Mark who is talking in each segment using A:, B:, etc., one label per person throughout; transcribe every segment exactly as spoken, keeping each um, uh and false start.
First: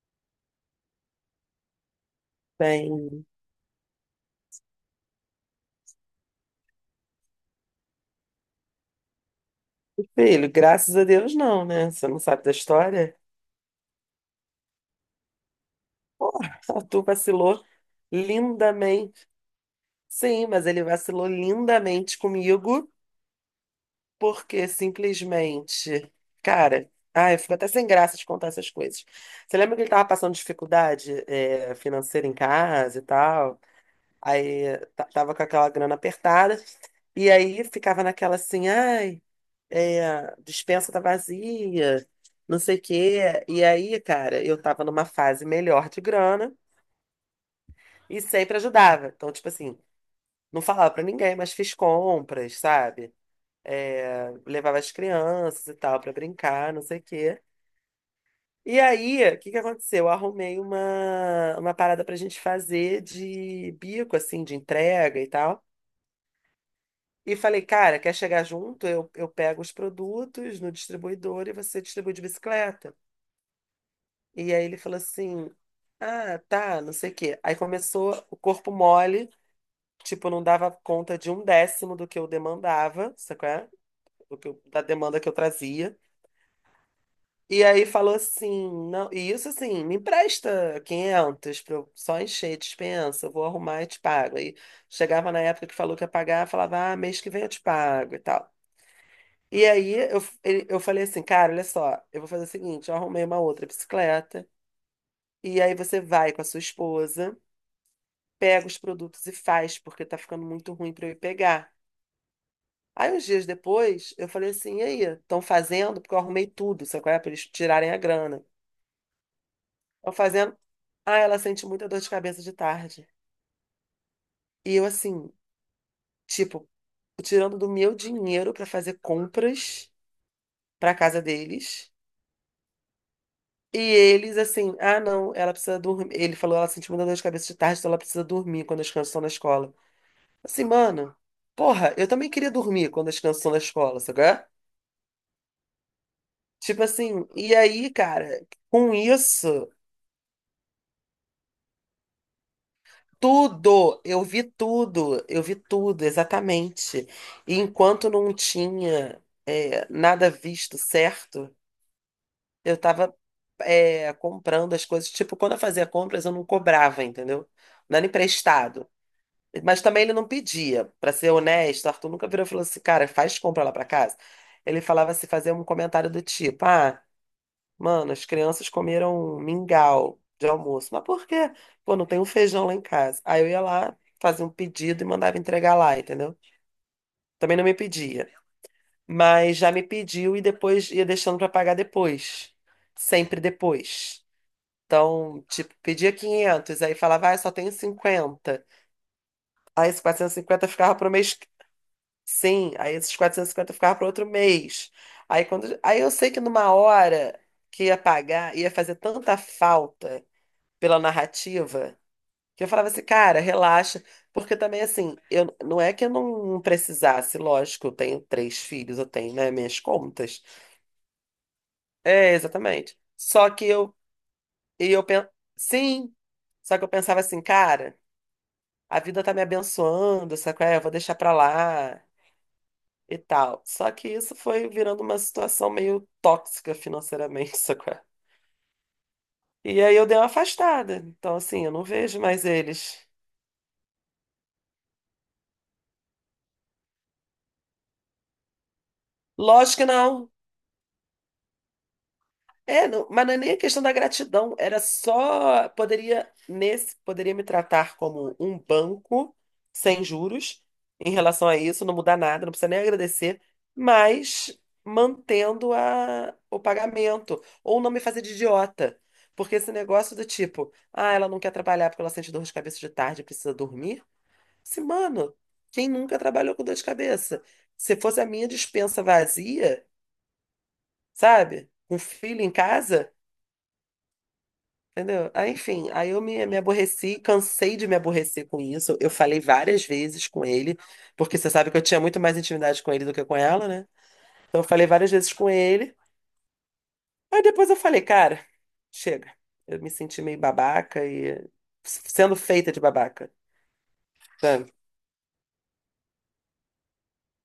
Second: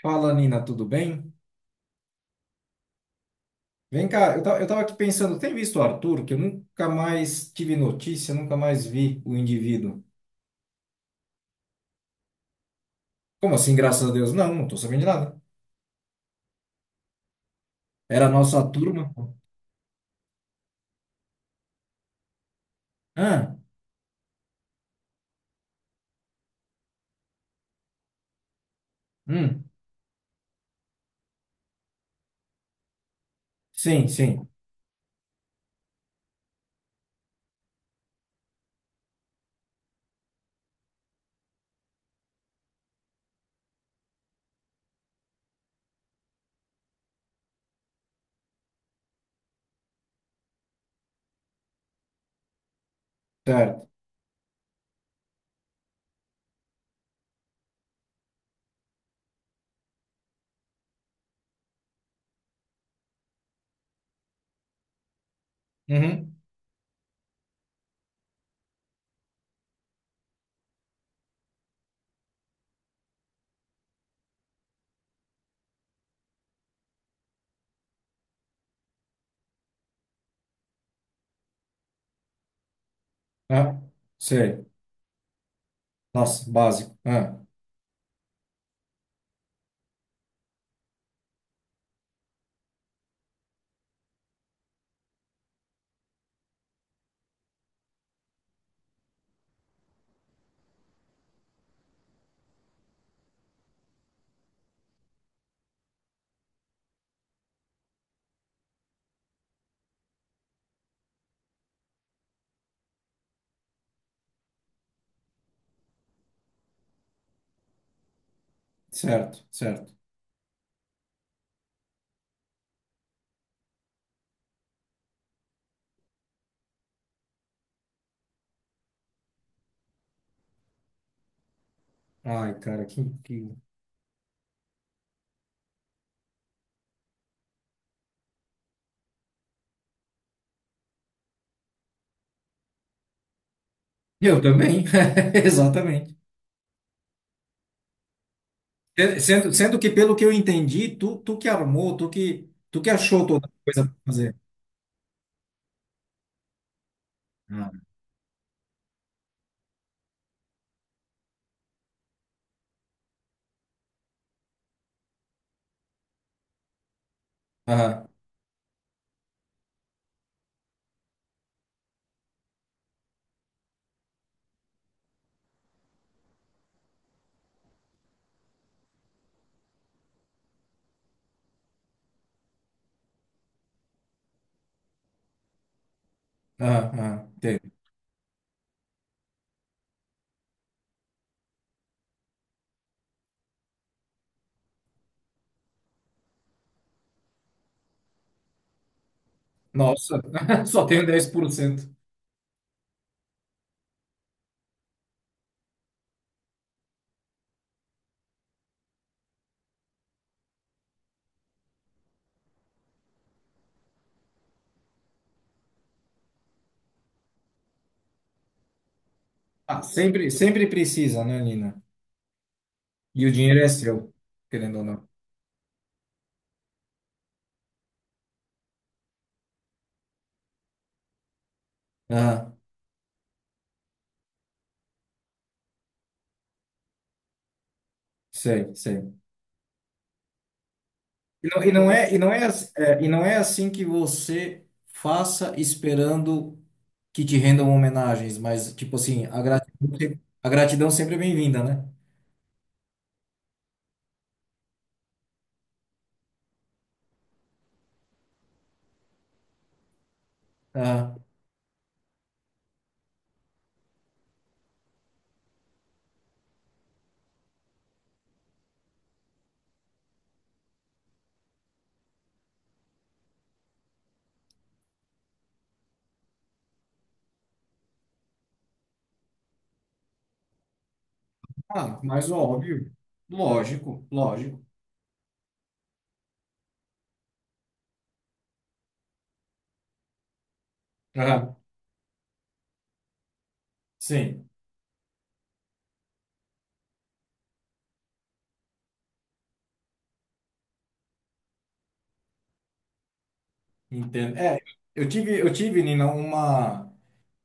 A: Fala, Nina, tudo bem?
B: Tem.
A: Vem cá, eu ta- eu tava aqui pensando, tem visto o Arthur, que eu nunca mais tive notícia, nunca mais vi o indivíduo.
B: Filho, graças a Deus não, né? Você não sabe da história?
A: Como assim, graças a Deus? Não, não tô sabendo de nada.
B: Porra, tu vacilou
A: Era a nossa turma.
B: lindamente. Sim, mas ele vacilou lindamente comigo,
A: Ah,
B: porque simplesmente. Cara, ai, eu fico até sem graça de contar essas coisas. Você
A: hum,
B: lembra que ele tava passando dificuldade, é, financeira em casa e tal?
A: sim, sim,
B: Aí tá- tava com aquela grana apertada. E aí ficava naquela assim, ai. É, dispensa tá vazia, não sei o quê. E aí, cara, eu tava numa fase melhor de grana e sempre ajudava. Então, tipo assim, não falava pra ninguém, mas fiz compras, sabe?
A: certo.
B: É, levava as crianças e tal pra brincar, não sei o quê. E aí, o que que aconteceu? Eu arrumei uma, uma parada pra gente fazer de bico, assim, de entrega e tal.
A: Uhum,
B: E falei, cara, quer chegar junto? Eu, eu pego os produtos no distribuidor e você distribui de bicicleta. E aí ele falou assim: Ah, tá, não sei o quê. Aí começou o corpo mole, tipo, não dava conta de um décimo do que eu demandava, sabe qual é?
A: ah,
B: Do que eu-
A: sei.
B: da demanda que eu trazia.
A: Nossa, básico. Ah,
B: E aí falou assim: Não, e isso assim, me empresta quinhentos pra eu só encher a dispensa, eu vou arrumar e te pago. Aí chegava na época que falou que ia pagar, falava: Ah, mês que vem eu te pago e tal. E aí eu, ele- eu falei assim: Cara, olha só, eu vou fazer o seguinte: eu arrumei uma outra bicicleta. E aí você vai com a sua esposa, pega os produtos e faz, porque tá ficando muito ruim para eu ir pegar. Aí, uns dias depois, eu falei assim: e aí, estão fazendo? Porque eu arrumei tudo, sabe qual é? Para eles tirarem a grana.
A: certo, certo.
B: Estão fazendo. Ah, ela sente muita dor de cabeça de tarde. E eu, assim, tipo, tirando do meu dinheiro para fazer compras para casa deles.
A: Ai, cara, que, que...
B: E eles, assim, ah, não, ela precisa dormir. Ele falou: ela sente muita dor de cabeça de tarde, então ela precisa dormir quando as crianças estão na escola. Assim, mano, porra, eu também queria dormir quando as crianças estão na escola, sabe qual
A: Eu
B: é?
A: também, exatamente.
B: Tipo assim, e aí, cara, com
A: Eh, Sendo,
B: isso,
A: sendo que, pelo que eu entendi, tu, tu que armou, tu que, tu que achou toda a coisa pra
B: tudo, eu
A: fazer.
B: vi tudo, eu vi tudo, exatamente. E
A: Ah.
B: enquanto não tinha é, nada visto certo, eu tava é, comprando as coisas. Tipo, quando eu fazia compras, eu não cobrava, entendeu? Não era
A: Aham.
B: emprestado. Mas também ele não pedia. Pra ser honesto, o Arthur nunca virou e falou assim, cara, faz compra lá pra casa. Ele falava assim, fazia um comentário do tipo, ah. Mano, as crianças comeram mingau de almoço. Mas por quê? Pô, não tem um feijão lá em casa. Aí eu ia lá, fazia um pedido e mandava entregar lá, entendeu?
A: Ah, ah,
B: Também
A: tem.
B: não me pedia. Mas já me pediu e depois ia deixando pra pagar depois. Sempre depois. Então, tipo, pedia quinhentos, aí falava, ah, só tenho cinquenta. Aí esses
A: Nossa,
B: quatrocentos e cinquenta
A: só
B: ficava
A: tenho
B: pro
A: dez
B: mês.
A: por cento
B: Sim, aí esses quatrocentos e cinquenta ficava pro outro mês. Aí quando, aí eu sei que numa hora que ia pagar, ia fazer tanta falta pela narrativa, que eu falava assim, cara, relaxa, porque também assim, eu não é que eu não precisasse, lógico, eu tenho três filhos, eu tenho, né, minhas
A: Ah, sempre,
B: contas.
A: sempre precisa, né, Nina?
B: É, exatamente.
A: E o
B: Só
A: dinheiro
B: que
A: é
B: eu
A: seu, querendo ou
B: e eu
A: não.
B: pen... Sim, só que eu pensava assim, cara, a vida tá me abençoando, sabe qual é? Eu vou deixar pra lá
A: Ah,
B: e tal. Só que isso foi virando uma situação meio tóxica financeiramente, sabe qual é?
A: sei, sei.
B: E aí eu dei uma afastada. Então
A: E não,
B: assim, eu
A: e
B: não
A: não é, e
B: vejo
A: não é,
B: mais
A: ass-
B: eles.
A: é, e não é assim que você faça esperando que te rendam homenagens, mas, tipo assim, a
B: Lógico que
A: gratidão, se-
B: não.
A: a gratidão sempre é bem-vinda, né?
B: É, não- mas não é nem a questão da gratidão, era só poderia nesse poderia me tratar como um banco sem juros em
A: Ah,
B: relação a isso, não mudar nada, não precisa nem agradecer, mas mantendo a, o pagamento ou não me fazer de idiota, porque esse negócio do tipo, ah, ela não quer trabalhar porque ela sente dor de cabeça de tarde, e precisa dormir. Se, Mano, quem nunca trabalhou com dor de cabeça? Se fosse a minha despensa vazia, sabe?
A: ah,
B: Com
A: mas
B: filho em
A: óbvio.
B: casa.
A: Lógico, lógico.
B: Entendeu? Aí, enfim, aí eu me, me aborreci, cansei de me aborrecer com isso. Eu falei várias vezes com ele, porque você
A: Ah,
B: sabe que eu tinha muito mais intimidade com ele do que com ela, né?
A: sim,
B: Então eu falei várias vezes com ele. Aí depois eu falei, cara, chega. Eu me senti meio babaca e sendo feita de babaca,
A: entendo. É,
B: sabe?
A: eu tive, eu tive, Nina, uma.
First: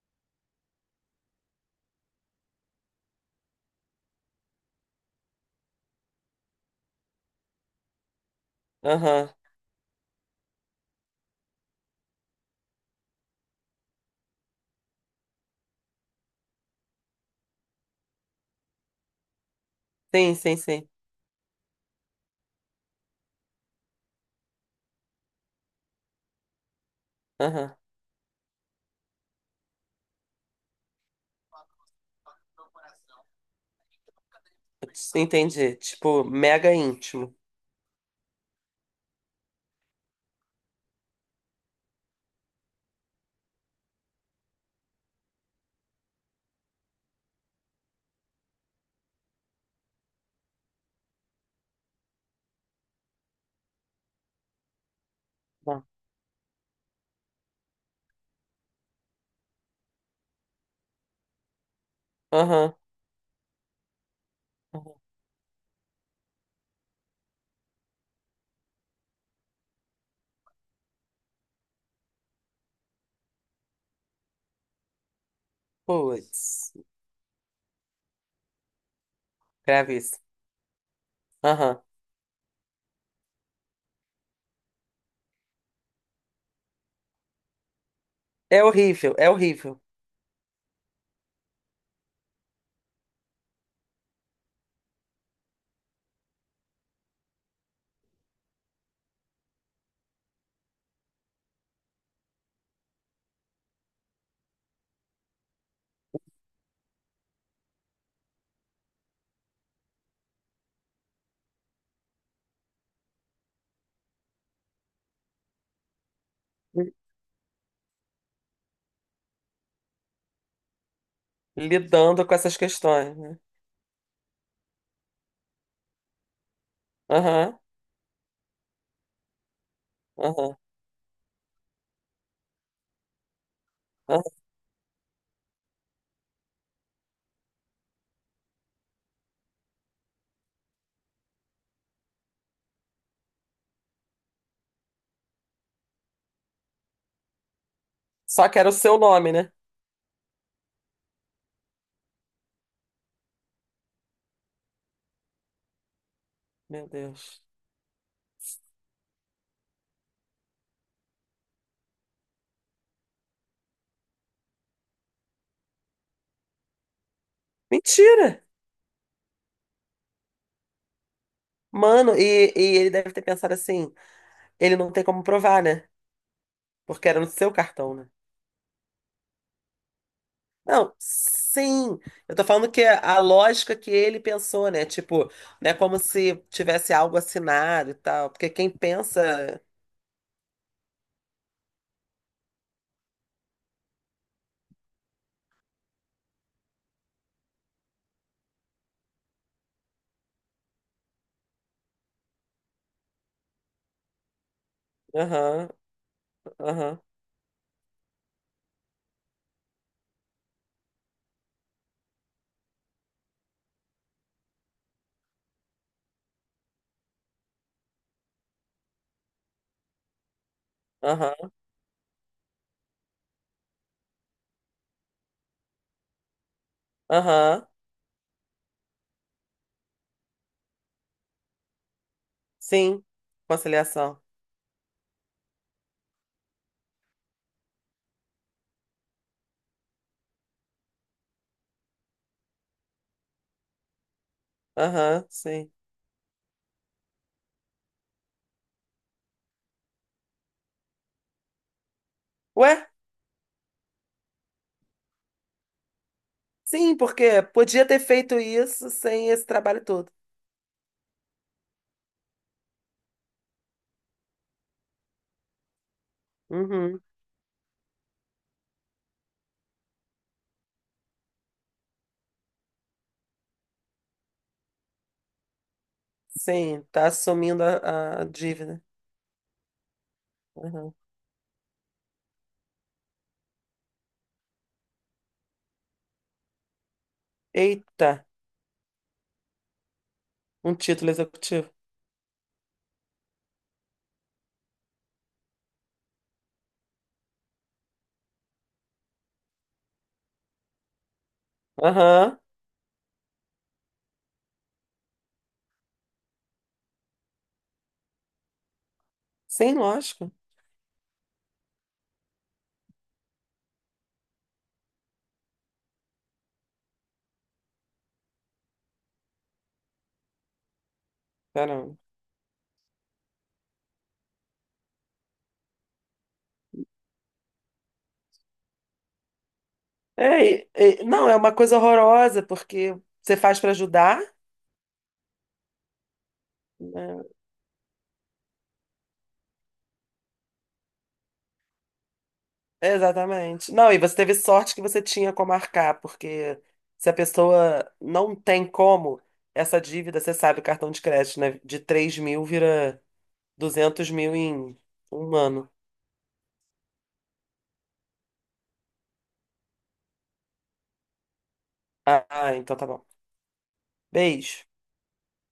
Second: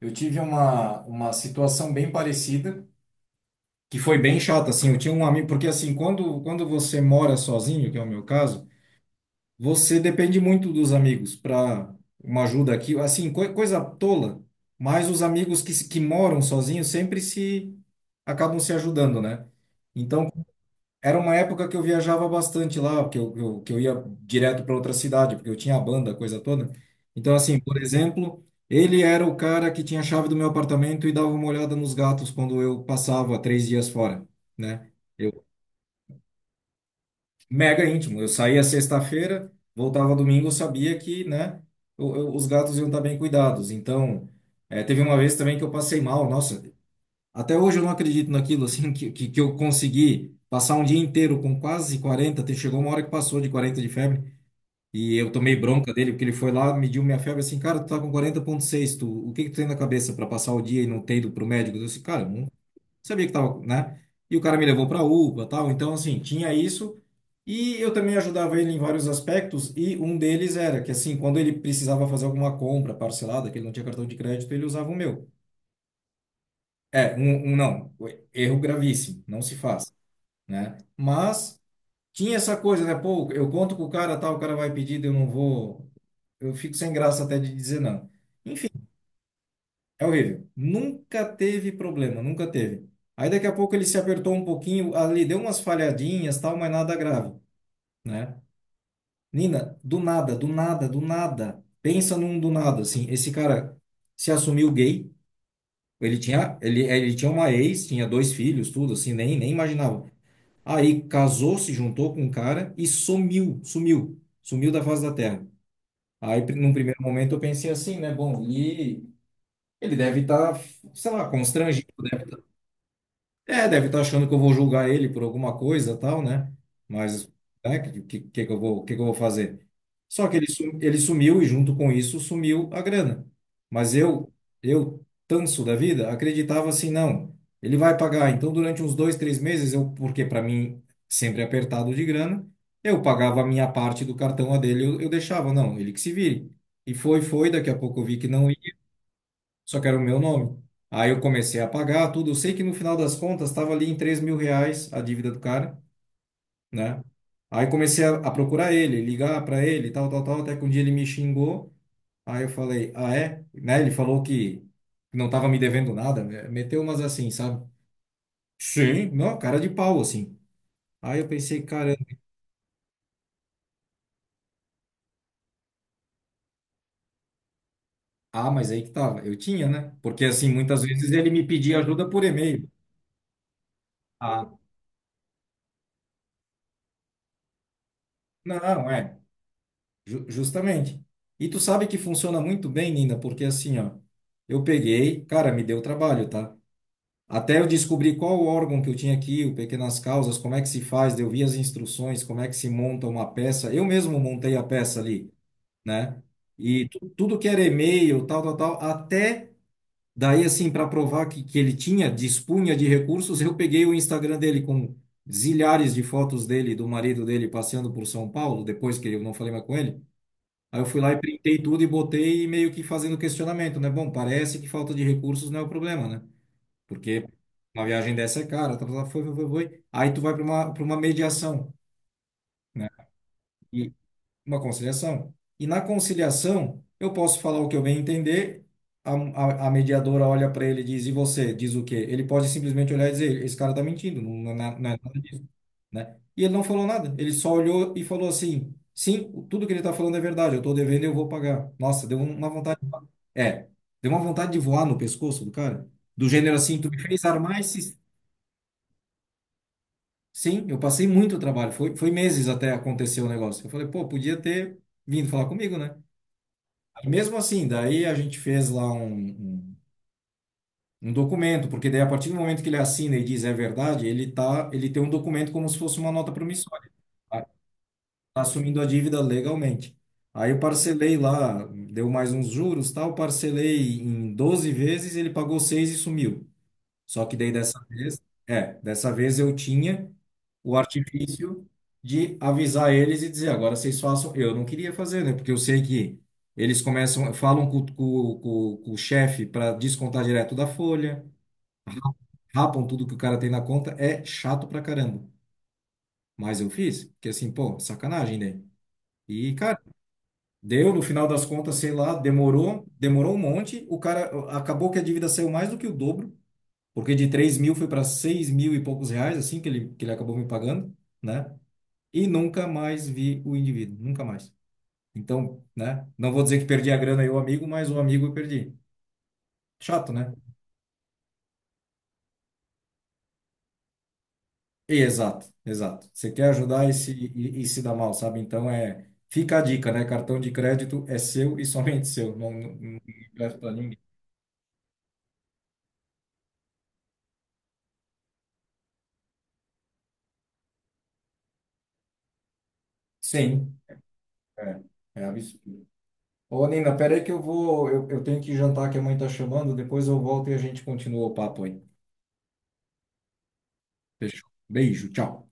A: Eu tive uma, uma situação bem parecida, que foi bem chata, assim. Eu tinha um amigo, porque assim, quando, quando você mora sozinho, que é o meu caso,
B: Aham.
A: você depende muito dos amigos para uma ajuda aqui, assim, coi- coisa tola, mas os amigos que, se- que moram sozinhos sempre se acabam se ajudando, né? Então,
B: Sim, sim, sim.
A: era uma época que eu viajava bastante lá, que eu, eu- que eu ia direto para outra cidade, porque eu tinha a banda, a coisa toda. Então, assim,
B: Aham.
A: por exemplo, ele era o cara que tinha a chave do meu apartamento e dava uma olhada nos gatos quando eu passava três dias fora, né? Eu,
B: Entendi. Tipo, mega íntimo.
A: mega íntimo. Eu saía sexta-feira, voltava domingo, eu sabia que, né, o- eu- os gatos iam estar bem cuidados. Então, eh, teve uma vez também que eu passei mal. Nossa, até hoje eu não acredito naquilo, assim, que, que, que eu consegui passar um dia inteiro com quase quarenta até chegou uma hora que passou de quarenta de febre, e eu tomei
B: Tá.
A: bronca dele, porque ele foi lá, mediu minha febre, assim, cara, tu tá com quarenta vírgula seis, tu, o que que tu tem na cabeça para passar o dia e não ter ido pro médico? Eu disse, cara, eu não
B: Aham.
A: sabia que tava, né? E o cara me levou
B: Aham.
A: pra UPA, tal, então, assim, tinha isso, e eu também ajudava ele em vários aspectos, e um deles era que, assim, quando ele precisava fazer alguma compra parcelada, que ele não tinha cartão de crédito, ele usava o meu.
B: Putz,
A: É, um, um não, erro gravíssimo, não se faz,
B: grave isso.
A: né? Mas
B: Aham.
A: tinha essa coisa, né? Pô, eu conto com o cara, tal, o cara vai pedir, eu não vou. Eu fico sem graça até de dizer não.
B: É
A: Enfim,
B: horrível, é horrível.
A: é horrível. Nunca teve problema, nunca teve. Aí daqui a pouco ele se apertou um pouquinho, ali deu umas falhadinhas, tal, mas nada grave, né? Nina, do nada, do nada, do nada. Pensa num do nada, assim. Esse cara se assumiu gay. Ele tinha, ele, ele tinha uma ex, tinha dois filhos, tudo assim, nem, nem imaginava. Aí casou, se juntou com um cara e sumiu, sumiu, sumiu da face da terra. Aí, pri- num primeiro momento, eu pensei assim, né? Bom, e ele deve estar, sei lá, constrangido, né?
B: Lidando com essas questões, né?
A: É, deve estar achando que eu vou julgar ele por alguma coisa, tal, né? Mas
B: Aham,
A: é, que, que, que que eu vou, que que eu vou fazer? Só que ele,
B: aham,
A: sum- ele sumiu e junto com isso sumiu a grana. Mas eu,
B: aham.
A: eu, tanso da vida, acreditava assim, não, ele vai pagar. Então, durante uns dois, três meses, eu, porque para mim sempre é apertado de grana, eu pagava a minha parte do cartão a dele, eu, eu deixava, não, ele que se vire. E foi, foi, daqui a pouco eu vi que
B: Só
A: não
B: que era o seu nome, né?
A: só que era o meu nome. Aí eu comecei a pagar tudo. Eu sei que no final das contas estava ali em três mil reais a dívida do cara,
B: Meu
A: né?
B: Deus.
A: Aí comecei a, a procurar ele, ligar para ele, tal, tal, tal, até que um dia ele me xingou. Aí eu falei, ah, é? Né? Ele falou que não estava me devendo nada, né? Meteu umas assim, sabe?
B: Mentira!
A: Sim. Não, cara de pau, assim. Aí eu pensei, cara,
B: Mano, e, e ele deve ter pensado assim, ele não tem como provar, né? Porque era no seu cartão, né?
A: ah, mas aí que tava. Eu tinha, né? Porque assim, muitas
B: Não,
A: vezes ele me pedia
B: sim.
A: ajuda por
B: Eu tô
A: e-mail.
B: falando que a lógica que ele
A: Ah,
B: pensou, né? Tipo, não é como se tivesse algo assinado e tal. Porque quem
A: não, é.
B: pensa.
A: Ju- Justamente. E tu sabe que funciona muito bem, Nina, porque assim, ó, eu peguei, cara, me deu trabalho, tá? Até eu descobri qual o órgão que eu tinha aqui, o Pequenas Causas, como é que se faz, eu vi as instruções, como é que se monta uma peça. Eu mesmo montei a peça ali,
B: Aham,
A: né? E
B: aham,
A: tu- tudo que era e-mail, tal, tal, tal, até daí, assim, para provar que, que ele tinha, dispunha de recursos, eu peguei o Instagram dele com zilhares de fotos dele, e do marido dele passeando por São Paulo, depois que eu não falei mais com ele. Aí eu fui lá e
B: aham,
A: printei tudo e botei e meio que fazendo questionamento, né? Bom, parece que falta de recursos não é o problema, né? Porque
B: aham.
A: uma viagem dessa é cara, tá, tá, tá, foi, foi, foi, foi. Aí tu vai para uma, para uma mediação, né?
B: Sim.
A: E
B: Conciliação.
A: uma conciliação. E na conciliação, eu posso falar o que eu bem entender, a, a, a mediadora olha para ele e diz, e você? Diz o quê? Ele pode simplesmente olhar e dizer, esse cara tá mentindo, não, não, é não é nada
B: Aham,
A: disso,
B: sim.
A: né? E ele não falou nada, ele só olhou e falou assim... Sim, tudo que ele está falando é verdade. Eu estou devendo e eu vou pagar. Nossa, deu um, uma
B: Ué?
A: vontade é, deu uma vontade de voar no pescoço do cara. Do gênero assim, tu
B: Sim,
A: me fez
B: porque
A: armar
B: podia
A: esse.
B: ter feito isso sem esse trabalho todo.
A: Sim, eu passei muito trabalho. Foi, foi meses até acontecer o negócio. Eu falei, pô, podia ter vindo falar comigo, né?
B: Uhum.
A: Aí, mesmo assim, daí a gente fez lá um, um, um documento, porque daí a partir do momento que ele assina e diz é verdade, ele tá, ele tem um documento como se fosse uma nota
B: Sim,
A: promissória.
B: tá
A: Tá
B: assumindo a, a
A: tá assumindo
B: dívida.
A: a dívida legalmente. Aí eu
B: Uhum.
A: parcelei lá, deu mais uns juros, tal, parcelei em doze vezes, ele pagou seis e sumiu. Só que daí dessa
B: Eita,
A: vez, é, dessa vez eu tinha
B: um
A: o
B: título
A: artifício
B: executivo.
A: de avisar eles e dizer, agora vocês façam. Eu não queria fazer, né? Porque eu sei que eles começam, falam com, com, com, com o chefe para descontar direto da folha,
B: Aham.
A: rapam tudo que o cara tem na conta, é chato pra caramba. Mas eu fiz, porque assim, pô, sacanagem, né? E,
B: Sim,
A: cara,
B: lógico.
A: deu no final das contas, sei lá, demorou, demorou um monte, o cara acabou que a dívida saiu mais do que o dobro. Porque de três mil foi para seis mil e poucos reais, assim, que ele, que ele acabou me pagando, né?
B: Caramba.
A: E nunca mais vi o indivíduo, nunca mais. Então, né? Não vou dizer que perdi a grana e o amigo, mas o amigo eu perdi. Chato, né?
B: É, e- e- não, é uma coisa horrorosa, porque você faz para ajudar,
A: Exato, exato. Você quer ajudar e se,
B: né?
A: e, e se dá mal, sabe? Então, é... fica a dica, né? Cartão de crédito é seu e somente seu. Não, não, não empresta
B: Exatamente.
A: pra
B: Não,
A: ninguém.
B: e você teve sorte que você tinha como arcar, porque se a pessoa não tem como, essa dívida, você sabe, o cartão de crédito, né? De três mil vira
A: Sim,
B: duzentos mil em
A: é. É
B: um ano.
A: absurdo. Ô, Nina, peraí que eu vou... Eu, eu tenho que jantar que a mãe tá chamando. Depois eu volto e a gente continua o papo aí.
B: Ah, ah, então tá bom.
A: Fechou.
B: Beijo.
A: Beijo, tchau.